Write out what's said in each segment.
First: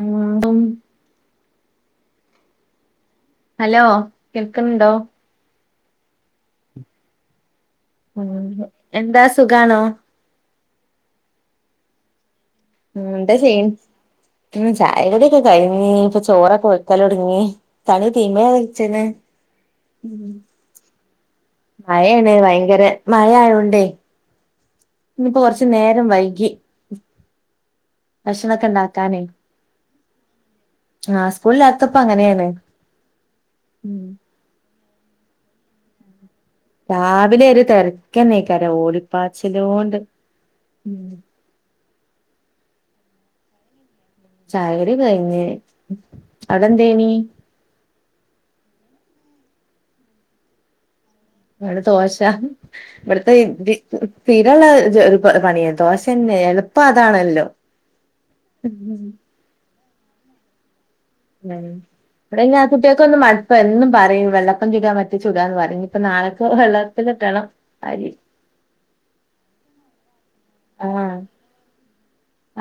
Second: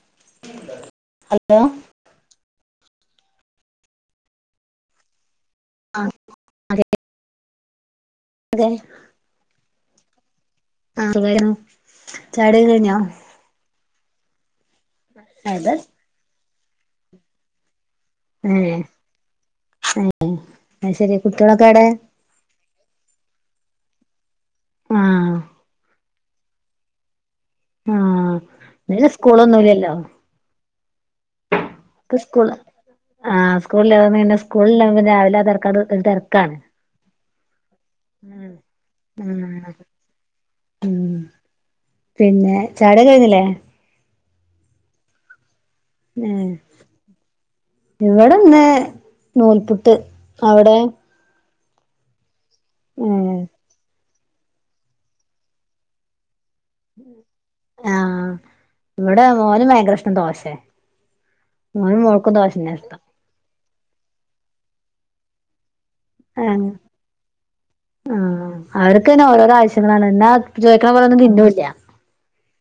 ഉം hello hello, കേൾക്കണുണ്ടോ? ആഹ് അതെ മ് എന്താ സുഖണോ ആ [unintelligible] കഴിഞ്ഞോ മം എന്താ ചെയ്യി ഉ ചായകുടിയൊക്കെ അതെ കഴിഞ്ഞി ഇപ്പൊ ചോറൊക്കെ വെക്കൽ തുടങ്ങി തണി തീമ ഏഹ് ഏഹ് വെച്ച്ണ് അത് ശരി കുട്ടികളൊക്കെ എവിടെ മഴയാണ് ഭയങ്കര മഴ അയോണ്ട് ണ്ട് ആഹ് ഇനിപ്പോ കോറച്ച് നേരം വൈകി ആഹ് ഭക്ഷണക്കെ ഇന്ന് ഇണ്ടാക്കാന് സ്കൂളൊന്നുംല്ലല്ലോ ആഹ് സ്കൂളില്ലാത്തപ്പോ ക്ക് അങ്ങനെയാണ് സ്കൂള് ആഹ് സ്കൂൾ ഉം ഇല്ലന്ന് സ്കൂളിൽ രാവിലെ ആ തെരക്കാണ്ട് [unintelligible] രാവിലെ ഒരു തെരക്കന്നെയ്ക്കാരം ആഹ് ഓടിപ്പാച്ചിലോണ്ട് ഉം പിന്നെ ചായുടി ഒക്കെ കഴിഞ്ഞിലെ ചായുടി കയിഞ്ഞ് ഉം അവിടെ എന്തേയ്നി ഇവിടെന്ന് നൂൽപുട്ട് അവിടെ ഇവടെ ദോശ ഉം ഇവിടുത്തെ സ്ഥിര ഉള്ള ഒരു പണിയ ദോശന്നെ അതാണല്ലോ ആ ഉം ഇവിട മോന് ഭയങ്കരഷ്ടം ദോഷേ ഉം ഇവിടെ ഞ ആ കുട്ടികൊക്കെ മടുപ്പ എന്നും പറയും വെള്ളപ്പം ചുടാ മറ്റേ ചുടാന്ന് പറിം ഏഹ് അരി ആഹ് അവർക്കെന്നെ ഓരോരോ ആവശ്യങ്ങളാണ് ന്നാ ചോയിക്കണ പോലെ ആഹ് തിന്നു ഇല്ല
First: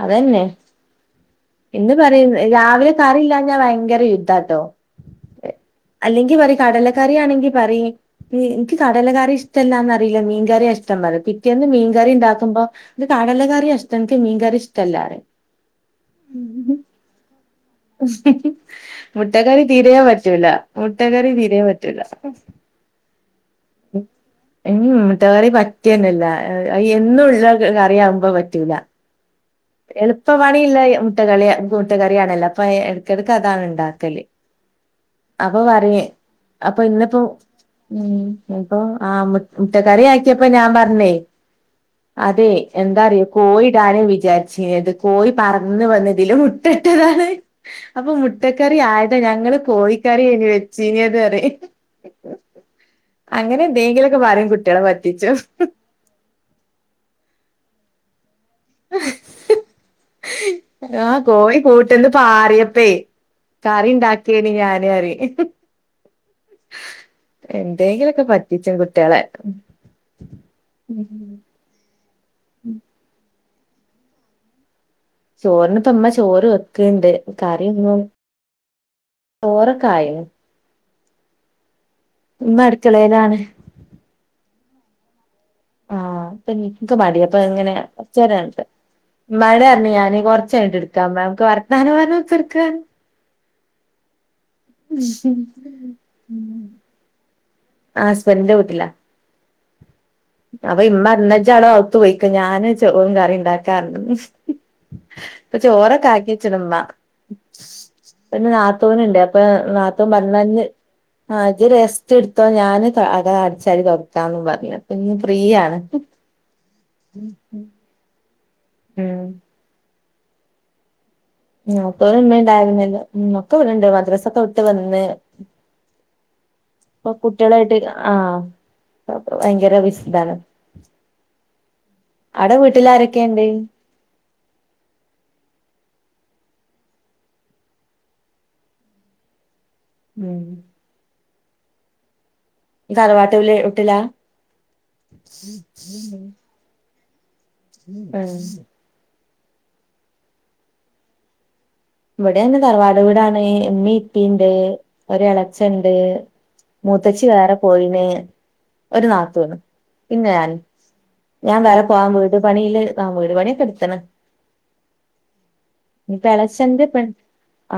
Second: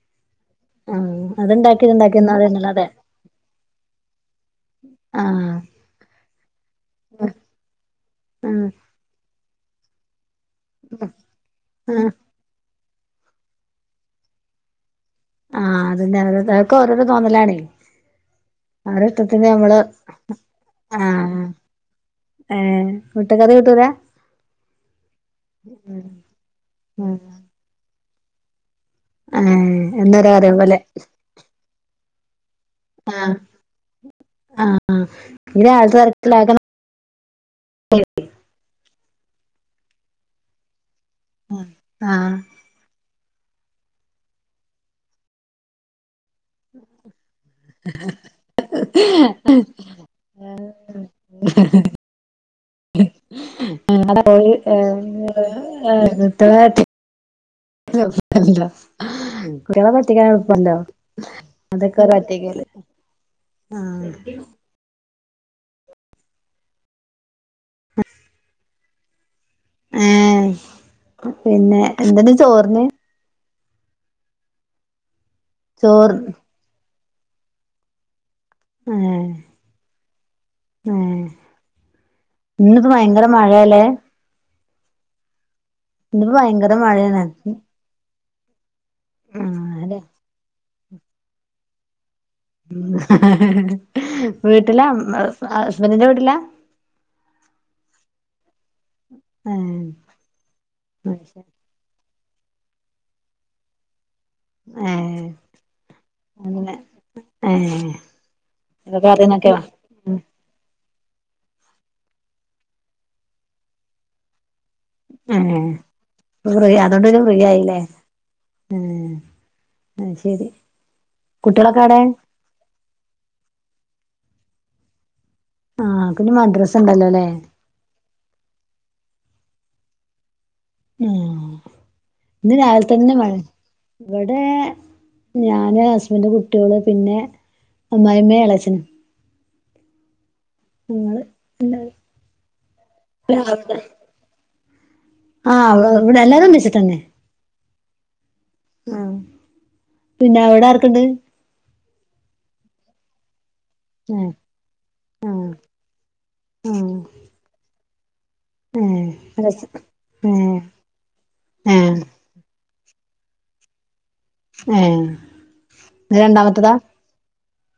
അതന്നെ ആഹ് അത്ണ്ടാക്കി എന്ന് ഇത്ണ്ടാക്കി പറയും തിന്നാന്നല്ലാതെ രാവിലെ കറി ഇല്ലഞ്ഞാ ഭയങ്കര യുദ്ധാട്ടോ ആഹ് അല്ലെങ്കി പറി കടലക്കറി ആണങ്കി പറയിം ആഹ് നിക്ക് കടലക്കറി ഇഷ് ടല്ലാന്നറീലേ മീൻകറ്യാ ഇഷ്ടം പറിം പിറ്റേന്ന് ആഹ് മീൻകറി ഇണ്ടാക്കുമ്പോ ഇത് കടല കറ്യ ഇഷ്ട്ടം ഇൻക് മീൻകറിഷ്ടല്ലാറിം. ആഹ് അതന്നെ [unintelligible] ഒക്കെ ഓരോരോ തോന്നലാണേ അവരെ ഇഷ്ടത്തിന് മുട്ടക്കറി നമ്മള് തീരെ പറ്റൂല. മുട്ടക്കറി ആഹ് തീരെ പറ്റൂല ഏഹ് മുട്ടക്കറി കൂട്ടൂലാ? ഉം മുട്ടകറി പറ്റന്നല്ല അത് എന്നുള്ള കറിയാവുമ്പോ പറ്റൂല. ഏഹ് എന്നൊരു എള്പ്പ കറി പോലെ പണിള്ളെ മുട്ടകളി മുട്ടകറിയാണല്ലോ ഇപ്പ ഏ എടക്കെടക്ക് ആഹ് അതാണ് ഇണ്ടാക്കല്. ആഹ് അപ്പൊ ഈ രാവിലത്തെ പറിം തിരക്കിലാക്കണം അപ്പൊ ഇന്ന്പ്പോ ഉം ഇന്ന്പ്പൊ ആ മു മുട്ട കറി ആക്കിയപ്പോ ഞാൻ പറഞ്ഞേ ആഹ് അതെ എന്താറിയോ കോയിടാനേ വിചാര് ച്ചീന്നത് കോയി പറന്ന് വന്ന് ഇതില് മുട്ടട്ടതാണ്. അപ്പൊ മുട്ടക്കറി ആയതാ ഞങ്ങള് കോയിക്കറിയേനു വെച്ചീന് നൊറിം. [unintelligible] എല്ല കുട്ടികളെ പറ്റിച്ചും. കുട്ടോളെ പറ്റിക്കാൻ എള്പ്പല്ലോ ആഹ് കോഴി അതൊക്കെ കൂട്ട്ന്ന് പറ്റിക്കല്. പാറിയപ്പേ കറി ആഹ് ഇണ്ടാക്കേയ്ന് ഞാന് അറിം. എന്തേങ്കിലൊക്കെ പറ്റിച്ചും കുട്ട്യോളെ ഏഹ് പിന്നെ എന്തെന്ന് ചോറിന്? ചോറിന് ഇപ്പ ഇമ്മ ചോറ് വെക്ക്ണ്ട് കറിയൊന്നും ഏഹ് ചോറൊക്കായ്ന് ഏഹ് ഇന്ന്പ്പൊ ഭയങ്കര അടുക്കളയിലാണ്. മഴേല്ലേ? ആഹ് ഇപ്പൊ ഭയങ്കര നിക്ക് മഴയാണ് മടിയാ അപ്പൊങ്ങനെ ച്ചോരാണ്ട് ആഹ് ഇമ്മാനോടർഞ്ഞു അതെ ഞാന് കൊറച്ചയ്ഞ്ഞ്ട്ട് ഇട്ക്കാ ഇമ്മാ നമുക്ക് വർത്താനം പറഞ്ഞ് കുത്തിർക്കാന്ന്. വീട്ടിലാ ഹസ്ബൻറിന്റെ വീട്ടിലാ ആ ഹസ്ബൻഡിന്റെ വീട്ടിലാ ഏഹ് അവ ഇമ്മ അന്നച്ചാളോ അത്ത് പോയി െ ഞാന് ചോറും കറി ഉണ്ടാക്കാറ ആഹ പപ്പ ചോറൊക്കെ കാക്കിചണമാ ഏഹ് പിന്നെ ഇപ്പൊ നാത്തൂനുണ്ട് അപ്പൊ കറിന്നൊക്കെ നാത്തോൻ പറഞ്ഞഞ് ആ അത് റെസ്റ്റ് എടുത്തോ ഞാന് അക അടിച്ചാരി തുടക്കാന്ന് പറഞ്ഞത് ഇന്ന് ഫ്രീ ഏഹ് യാണ് ഫ്രീ അതുകൊണ്ട് പിന്നെ ഫ്രീ ആയില്ലേ ഉം ആഹ ശരി കുട്ടികളൊക്കെ എവിടെ ഉമ്മണ്ടായിരുന്നില്ല ഉ ഒക്കെ ഇണ്ട് മദ്രസൊക്കെ വിട്ട് വന്ന് ആഹ് പിന്നെ മദ്രസ ഉണ്ടല്ലോ ഇപ്പൊ അല്ലേ കുട്ടികളായിട്ട് ആഹ ഭയങ്കര വിശദാണ് ആഹ ഇന്ന് രവിലെത്തന്നെ മഴ വീട്ടിലാരൊക്കെണ്ട് ഇവിടെ ഞാന് അച്ന്റെ കുട്ടികള് പിന്നെ അമ്മയുമ്മ എളച്ചനും ഉം ങ്ങള് ണ്ട തറവാട്ട് വീട്ടില ആഹ് അവ ഇവിടെ എല്ലാരും ബിച്ചട്ടന്നെ ഉ ആഹ പിന്നെ എവിട ആർക്കുണ്ട് ഇവിടെയന്ന തറവാട് വീടാണ് ഇമ്മി ഇപ്പിണ്ട് ഒരു ആഹ് എളച്ചണ്ട് ആഹ് മൂത്തച്ചി വേറെ പോയിന് ഏഹ് ഒരു നാത്തൂന് എളച്ചൻ പിന്നെ ഞാൻ ഏഹ് ഞാൻ വേറെ ഏഹ് പോകാൻ വീട്ട് പണില് ആ വീട് പണിയൊക്കെ എടുത്തെ എ രണ്ടാമത് ഇളച്ചന്റെ പെൺ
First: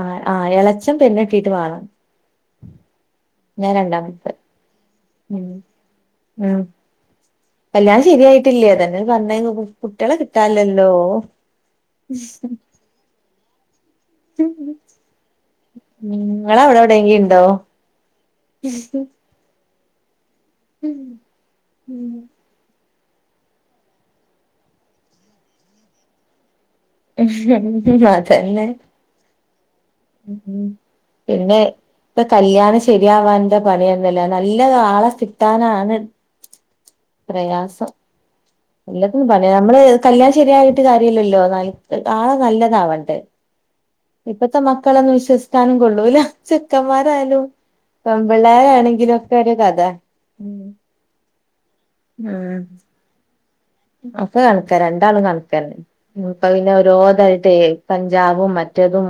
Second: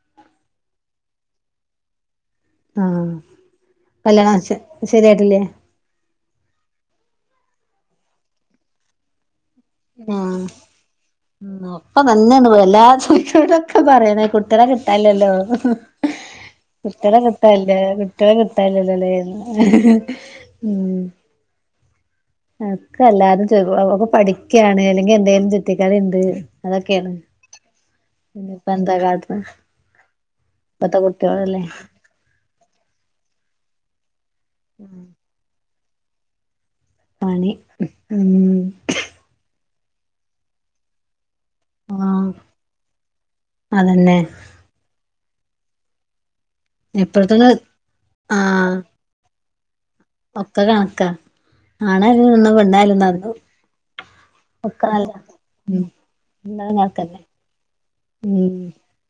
ആ ആ ഇളച്ചൻ പെണ്ണ് കെട്ടീട്ട് മാണം ആഹ കല്യാണം ശരിയായിട്ടില്ലേ ഉം ഉം കല്യാണം ശരിയായിട്ടില അതന്നെ പറഞ്ഞ നോക്ക ആ ന്നോപ്പ തന്നെയാണ് പോ എല്ലാ ചോദിച്ച ക്കെ പറയ്േന്ന കുട്ടളേ കിട്ടാലല്ലോ നിങ്ങളവിടെ കുട്ടികളെ എവിടെയെങ്കിലും ഇണ്ടോ കിട്ടാല്ല കുട്ടികളെ കിട്ടാല്ലല്ലോല്ലേ ഉം ഉം ക്കെ എല്ലാരും ചെക അപ്പപടിക്കാണ് അല്ലെങ്കി എന്തെലും ചുറ്റകളിണ്ട് അതൊ കേണ് ഇഞ്ഞിപ്പ ന്താ കാട്ടണ് ഉ ഇപ്പത്തെ പിന്നെ കുട്ടികളല്ലേ ഇപ്പൊ കല്യാണം ശരിയാവാൻന്ത പണിന്നല്ലാ നല്ല രാളെ കിട്ടാനാണ് പണി പ്രയാസം ഉം എല്ലത്തിന്നും പറ നമ്മള് കല്യാണം ശരിയായിട്ട് കാര്യല്ലല്ലോ ആഹ് ആളെ നല്ലതാവണ്ടേ അതന്നെ ഇപ്പത്തെ മക്കളൊന്നും വിശ്വസിക്കാനും കൊള്ളൂല്ല ചെക്കന്മാരായാലും ഇപ്പഴത്തന്നെ പെമ്പിള്ളേരാണെങ്കിലും ഒക്കെ ഒരു കതെ ഒക്ക കണക്ക ആണായാലും നന്നും പെണ്ണായാലും നടന്നു. ഒക്ക കണക്ക രണ്ടാളും കണക്കെന്നെ ഉം ഇപ്പ എല്ലാം പിന്നെ കണക്കന്നെ ഓരോതായിട്ടെ ഉം കഞ്ചാവും മറ്റ മ റ്റതും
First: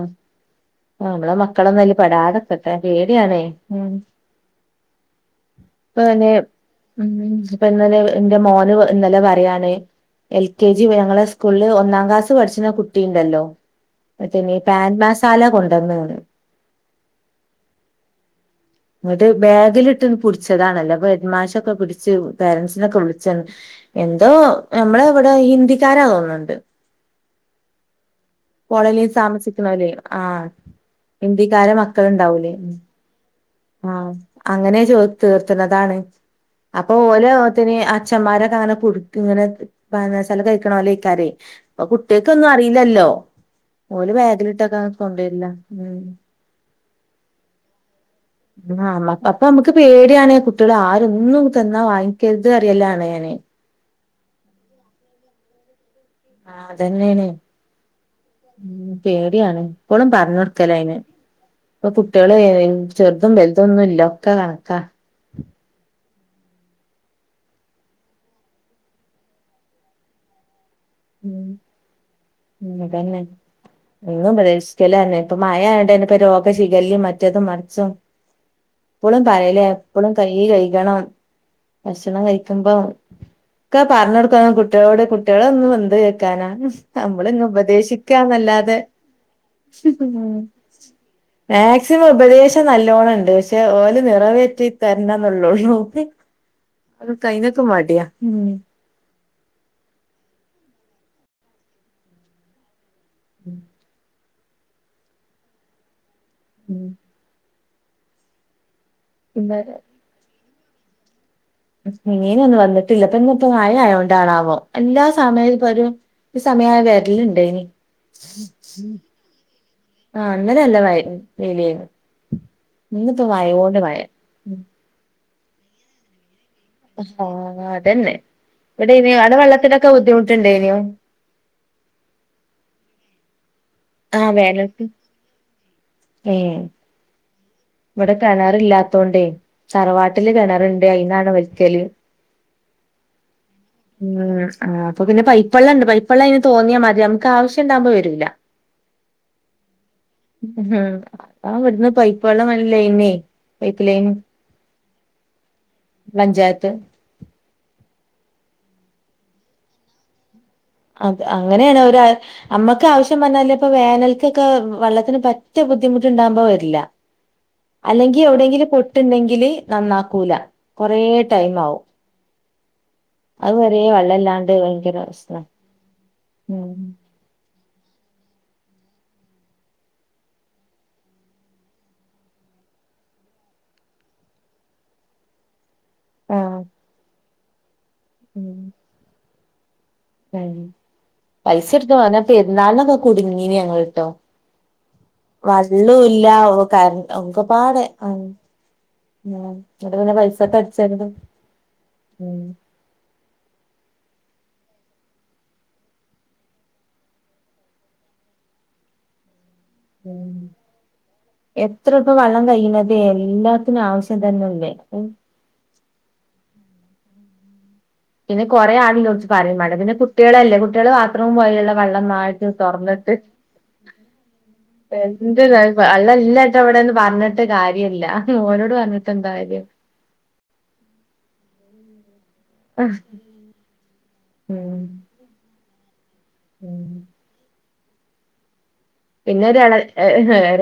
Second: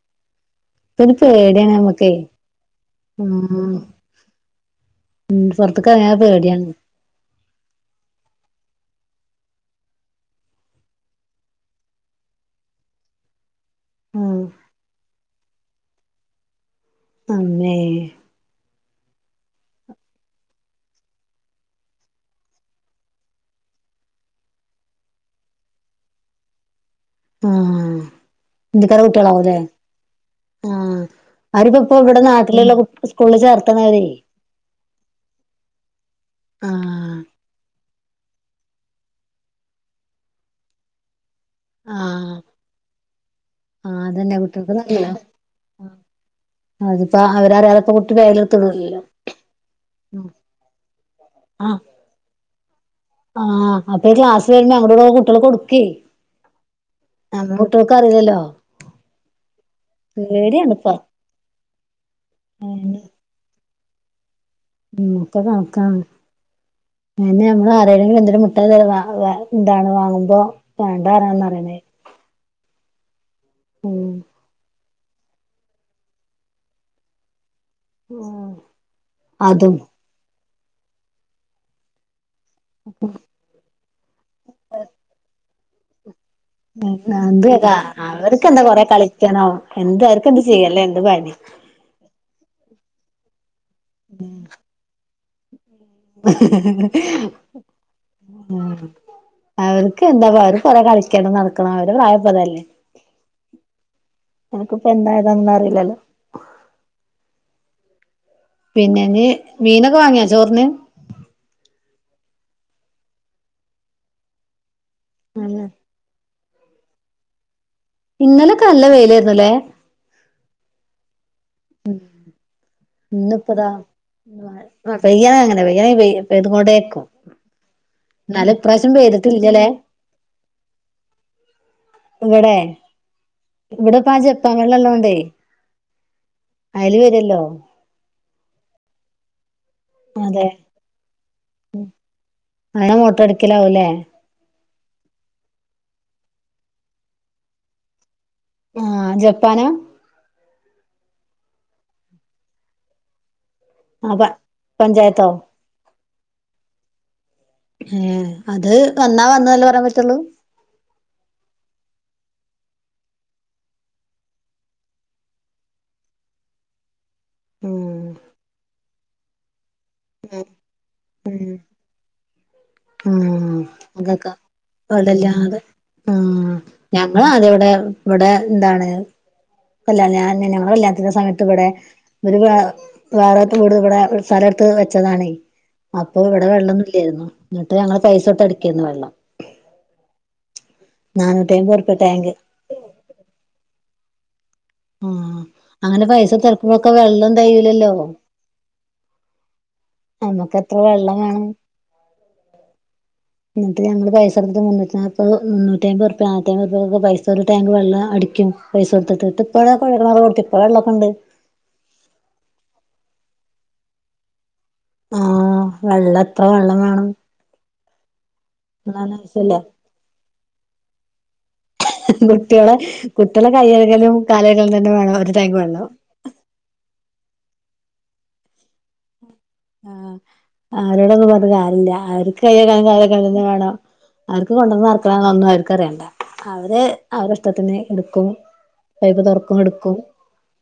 ഇപ്പൊരു അനമ്മളെ പേടിയാണ് മക്കളൊന്നും അതില് നമ്മക്കേ പെടാതിരിക്കട്ടെ പേടിയണേ ആഹ് ഉ ഉം പൊറത്ത്ക്ക് എറങ്ങാൻ ഇപ്പന് പേടിയാണ് ഉ ഇപ്പ ഇന്നലെ എന്റെ മോന് ഇന്നലെ പറയാണ് എൽ കെ ജി ഞങ്ങളെ സ്കൂളിൽ ഒന്നാം ക്ലാസ് പഠിച്ണകുട്ടിുണ്ടല്ലോ ആഹ് നോക്കണ്യപാൻ മസാല കൊണ്ട നീണ് ആമ്മേ എന്നിട്ട് ബാഗിലിട്ട്ന്ന് നട്ട് നട്ട് ബേഗിലിട്ട്ണ്ട്പുടിച്ചതാണല്ലോ അപ്പ എഡ്മാശൊക്കെ പിടിച്ച് പോരൻസിനൊക്കെ വിളിച്ച എന തോ നമ്മളെ ഇവടെ ഹിന്ദിക്കാരാ തോന്ന്ണ് ണ്ട്. ആഹ് ഹിന്ദിക്കാരെ കോളനീൽ കുട്ടികളാവുംല്ലേ താമസിക്ണാലെ ആഹ് ആഹ് ഇന്തിക്കാരെ അവരിപ്പോ ഇപ്പോ ഇവിടെ മക്കളുണ്ടാവൂലേ നാട്ടിലുള്ള സ്കൂളിൽ ചേർത്തണവരെ ആഹ് അങ്ങനെ ചോ തീർത്ത്ന്നതാണ് അപ്പൊ ആഹ് ഓലഹ്ത്തിന് അച്ചന്മാരൊക്കെ അങ്ങനെ കുട്ക്ക് ഇങ്ങനെ പാൻമസാല കഴിക്ക്ണോ ലൈക്കാരെ അപ്പൊ കുട്ട്യേക്ക്ന്നു അറീല്ലല്ലോ ആ അതന്നെ കുട്ട്യേ [unintelligible] [unintelligible] [unintelligible] [unintelligible] [unintelligible] [unintelligible] [unintelligible] [unintelligible] [inaudible] ൾക്കൊന്നും അറീലല്ലൊ ആഹ് പ്പാ അവരറിയാതെപ്പ ആ അമ്മക്ക്അപ്പൊ നമ്മക്ക് പേട്യാണ് കുട്ട്യേൾ ആരും ഒന്നും ആഹ് തന്നാ വാങ്ങിക്കരുത് അറിയലാണ് ഞാന് ആഹ് അപ്പ ഇ രാസ്യെണ് അവ്ടെ [unintelligible] കുട്ട്യേൾകൊടുക്കേ ആ അതെന്നേണ് അറിയില്ലല്ലോ പേട്യാണ് ഇപ്പളും പറഞ്ഞൊ ടുക്കല പേടിയാണ് ഇപ്പൊ അയിന് ഇപ്പൊ കുട്ട്യേ ഏയ്ന് ചെറ്തും വെല്തൊന്നുല്ല ഉം ഒക്കെ കൺക്കാണ് പിന്നെ ഞമ്മള് ആരേടേങ്കിലു എന്തേലു മുട്ടായി തെരു [unintelligible] എന്താണ് വാങ്ങുമ്പോ വേണ്ടന്നാറു ന്നറ്യണേ താന്നെ എന്നും പ്രതീക്ഷിക്കലാണെ ഇപ്പ മഴയാതൊണ്ടെന്നെ ഇപ്പം രോഗ ശിഗല്ലെം മറ്റെതും മറ് ശും എപ്പോളും പയലേ അതും എപ്പളും കയ്യ് കഴികണം ഭക്ഷണം കഴി ക്ക്മ്പം ഒക്കെ പറ്ഞ്ഞൊട്ക്കണം കുട്ട്യേളോട് കുട്ടികളൊന്ന് വന്ത് കേക്ക് ക്കാനാ നമ്മള് ഇങ്ങെ എന്ത് അവർക്കെന്താ ഉപദേശിക്കാന്നല്ലാതെ കൊറെ കളിക്കണോ എന്ത് അവർക്കെന്ത് ചെയ്യല്ലേ എന്ത് പണി മേക്സിമം ഉപദേശം നല്ലോണം ഇണ്ട് പക്ഷെ ഓല്നിറവേറ്റി തരണംന്നു ള്ളൊ ള്ളൂ ഉം അവർക്ക് എന്താ വാറ് കൊറേ കളിക്കണം നടക്കണം അവരെ പ്രായപ്പതല്ലേ ഞങ്ങക്ക് ഇപ്പം എന്താ ഏതാന്നൊന്നു അറിലല്ലോ ഉം പിന്നേ ങ്ങ് പിന്നെ മീനൊക്കെ വാങ്ങ്യൊ ചോറ്ന് മിനൊന്നും വന്നിട്ടില്ലപ്പം ഇന്ന്പ്പം മഴ ആയോണ്ടാണാവം എല്ലാ സമയും പരു ഈ സമയായ വേരലുണ്ടായിനി ഇന്നലൊക്കെ നല്ല വെയിലായിരുന്നുല്ലേ ആഹ് ഇന്നലല്ല [unintelligible] വെയിനു ഇന്നപ്പം മയോണ്ട് മഴയാ പെയ്യണേ അങ്ങന പെയ്യണേ പെയ്യും പെത്കൂടെക്കും ആഹ് അതന്നെ എന്നാലും ഇപ്രാശ്യം ഇവിടെ ഇനി പെയ്തി അവിടെ [unintelligible] വെള്ളത്തിനൊക്കെ ബുദ്ധിമുട്ടുണ്ടേനോ നിങ്ങടെ ഇവിടിപ്പാ ആ ആഹ് വേനൽക്ക് ജപ്പാവെള്ളോള്ളോണ്ടേ അയില് വരുല്ലോ ഇവടെ കെണറില്ലാത്തോണ്ടേ തറവാട്ടില് അതെ കെണറുണ്ട് അയിന്നാണ് വലിക്കല് അങ്ങനെ മോട്ടർ അടിക്കലാവൂല്ലേ ഉം ആഹ് അപ്പോ പിന്നെ പൈപ്പേള്ളണ്ട് പൈപ്പ പ്പേള്ള അതിന് തോന്ന്യ മാതിര്യ മ്മക്ക് ആവശ്യംണ്ടാവുമ്പോ വരൂല്ല ആഹ് ജപ്പനാ ഉം അതാ ഇവട്ന്ന് [unintelligible] ആഹ് പ പഞ്ചായത്തോ പഞ്ചായത്ത് ഏഹ് അത് വന്നാ വന്നുല്ലേ പറയാൻ പറ്റുള്ളൂ അത് അങ്ങനെയാണ് ഒര് അമ്മക്ക് ആവശ്യം വന്നല്ല് ഇപ്പോ വേനൽക്കൊക്കെ വെള്ളത്തിന് പറ്റും ബുദ്ധിമുട്ട് ണ്ടാകുമ്പോ വരില്ല ഉം അല്ലെങ്കി എവിടെയെങ്കിലും പൊട്ടുണ്ടെങ്കില് നന്നാക്കൂലാ കൊറേ ടൈം ആവും ഉം അതുവരെ അതക്ക വെള്ളല്ലാണ്ട് ഭയങ്കര പ്രശ്നാ വള്ളല്ലാതെ ഉം ഞങ്ങളത് വിടെ ഇവിടെ എന്താണ് അല്ല ഞാൻ ഞങ്ങളില്ലാത്ത സമയത്ത് ഇവിടെ ഒരു വേറെത്തെ വീട് വടെ സ്ഥല ത്ത് വെച്ചതാണെ അപ്പോ ഇവിടെ ആഹ് വെള്ളൊന്നും ഇല്ലേരുന്നു എന്നിട്ട് ഞങ്ങള് ഉം പൈസൊട്ത്തടിക്കാരുന്നു വെള്ളം ഉം നാനൂറ്റി പൈസ അമ്പത് എടുത്ത് ഉറുപ്യ [unintelligible] ടാങ്ക് പെരുന്നാളിനൊക്കെ കുടുങ്ങീനി ഞങ്ങള്ട്ടോ ആഹ് അങ്ങനെ വള്ളുംല്ല പൈസ തെരക്കുമ്പോഴൊക്കെ [unintelligible] വെള്ളം ഒക്കപാടെ തെകയൂലല്ലോ ആം ഉം ന്ന്ട്ട് പിന്നെ നമ്മക്ക് പൈസക്ക് എത്ര വെള്ളം [unintelligible] വേണം ഉം [unintelligible] ഞങ്ങള് പൈസ എടു മുന്നൂറ്റ് നാപ്പത് മുന്നൂറ്റയ്മ്പർപ്യ നാനൂറ്റി അയ്മ്പ പൈസ ഒരു ടാങ്ക് വെള്ളഅടിക്കും. പൈസ കൊടുത്തിട്ട് ത്ത് പ്പഴ കൊഴ ക്കിണറ് ഉം കുത്തി ഇപ്പഴള്ള [unintelligible] തെ എല്ലാത്തിനും ആവശ്യം തന്നെല്ലേ അഹ് ആഹ് വെള്ളം എത്ര വെള്ളം വേണം പിന്നെ കുറെ ആള് ലോട്ത്ത് ആവശ്യല്ല പറിംമാണ്ട പിന്നെ കുട്ട്യേളല്ലേ കുട്ട്യേള് ബാത്റൂം പോയാലുള്ള വെള്ളം ന്നായട്ട് കുട്ടികളെ തൊറന്നിട്ട് കുട്ടികളെ കൈ കഴുകലും കാല് കഴുകലും തന്നെ വേണം ഒരു ടാങ്ക് എന്ത്ന്നേ വ വെള്ളം അള്ളല്ലട്ടെ വിടെന്ന് പറഞ്ഞി ട്ട് കാര്യല്ല ഓരോട് പറഞ്ഞിട്ട ന്താ കാ ആഹ് ആരോടൊങ്ങനെ പറഞ്ഞിട്ട് കാര്യല്ല്യ ആര്ക് റ്റ് കയ്യെകാനും കാലെകാനും ന്ന് വേണം. അവർക്ക് ഉം കൊണ്ടെന്ന് നർക്കണംന്നും അവർക്ക് അറിയണ്ട. അവര് ഉം. അവരെ ഇഷ്ടത്തിന് എടുക്കും പൈപ്പ് തുറക്കും പിന്നെരെളെ എടുക്കും എ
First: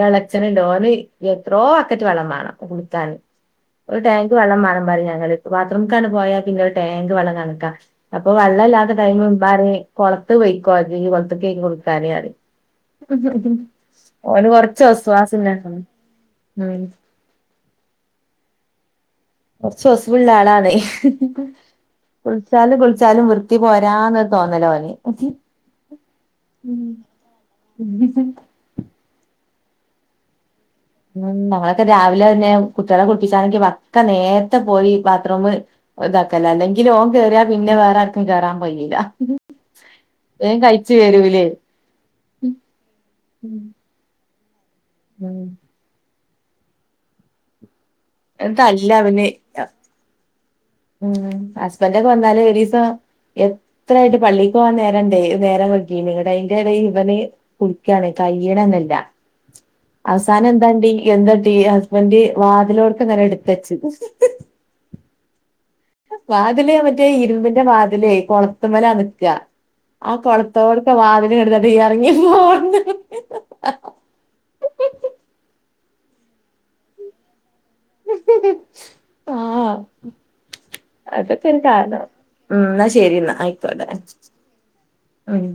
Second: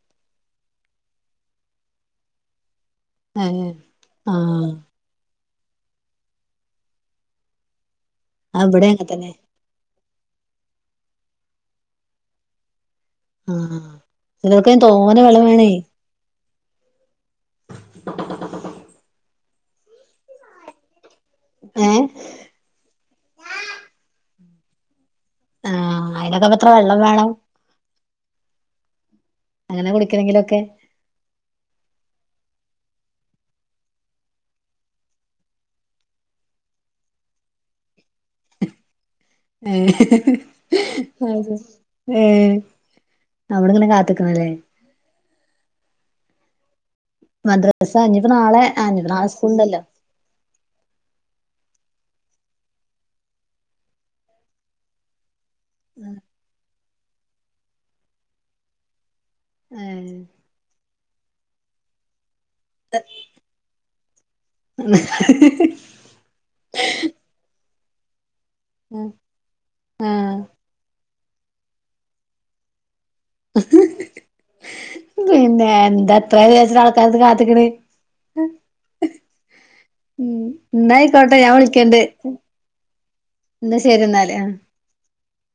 ഇളച്ചനുണ്ട് ഓന് എത്രോ ബക്കറ്റ് വെള്ളം മാണം കാന് ഏ ഒരു ടാങ്ക് വള്ളം ആഹ് മാണം പറിം ഞങ്ങള് ബാത്റും കാണ്ട് പോയാ പിന്നെ ഒരു ട്ടേങ്ക് വള്ളം കണക്കാ അപ്പൊ അത് വെള്ളം ഇവിടേം ഇല്ലാത്ത അങ്ങനെ ടൈം തന്നെ മ്പ റി കൊളത്ത് പോയിക്കോ ജ് കൊളത്ത് കൊയ്ക്കോ കുളിച്ചാന് റിം. ആഹ് ഓന് ഇതിനൊക്കെ കൊർച്ച് ഒസ് തോനെ വാസ് വെള്ളം വേണേ ല്ലാക്കണം. ഉം കൊർച്ച് ഒസ് വുള്ള ആളാണേ. ഏ കുളിച്ചാലും കുളിച്ചാലും വൃത്തി പോരാന്ന തോന്നലാ ഓന് ഉം. ആഹ് അയിനൊക്കെ പ്പത്ര വെള്ളം വേണം ഉം അങ്ങനെ കുളിക്കണെങ്കിലൊക്കെ ഉം നമ്മളൊക്കെ രാവിലെ തന്നെ കുട്ട്യേളെ കുളിപ്പിച്ചാണെങ്കി വക്ക നേരത്തെ പോയി ബാത്റൂമ് ഇതാക്കലാ അല്ലെങ്കിൽ ഓൻ കേറിയാ പിന്നെ വേറെ ആർക്കും കേറാൻ പയില്ല ഏഹ് വരൂലേ അത് ഏഹ് അവടെങ്ങനെ കാത്തിക്കണല്ലേ ഉം മദ്രസ ഇനിയിപ്പോ നാളെ തല്ല ആണ് അവന് നാളെ സ്കൂൾ ഉണ്ടല്ലോ. ഉം ഹുസ്ബൻഡ് ഒക്കെ വന്നാലും ഒരുദിവസം എത്രായിട്ട് പള്ളിക്ക് പോവാൻ നേരം ഉണ്ടേല്. നേരം വൈകിന് അയിന്റെ ഇടല് ഇവന് കുളിക്കാണ് കയ്യ്ണന്നല്ല. ഏ അവസാനം എന്താണ്ടി എന്താട്ടീ ഹുസ്ബൻഡ്. വാതിലോട് ഇങ്ങനെ എടുത്തച്ചന്. വാതില് മറ്റേ ഇരുമ്പിന്റെ വാതിലെ കൊ പൂട്ടും മേൽ അമുക്കുക ആഹ് കുളത്തോടൊക്കെ വാതില് കിടന്നോട്ടെ ഇറങ്ങി പോണത്. പിന്നെ എന്താ അത്ര വിചാരിച്ചിട്ട് ആൾക്കാര് അത് കാത്ത് നിക്കണ്. ആഹ് ഉം ന്നായിക്കോട്ടെ അതൊക്കെ ഞാൻ വിളിക്കണ്ട് ഒരുകാലം. ഉം എന്നാ ശരി എന്നാ ആയിക്കോട്ടെ ശരി എന്നാല് ആ ഉം.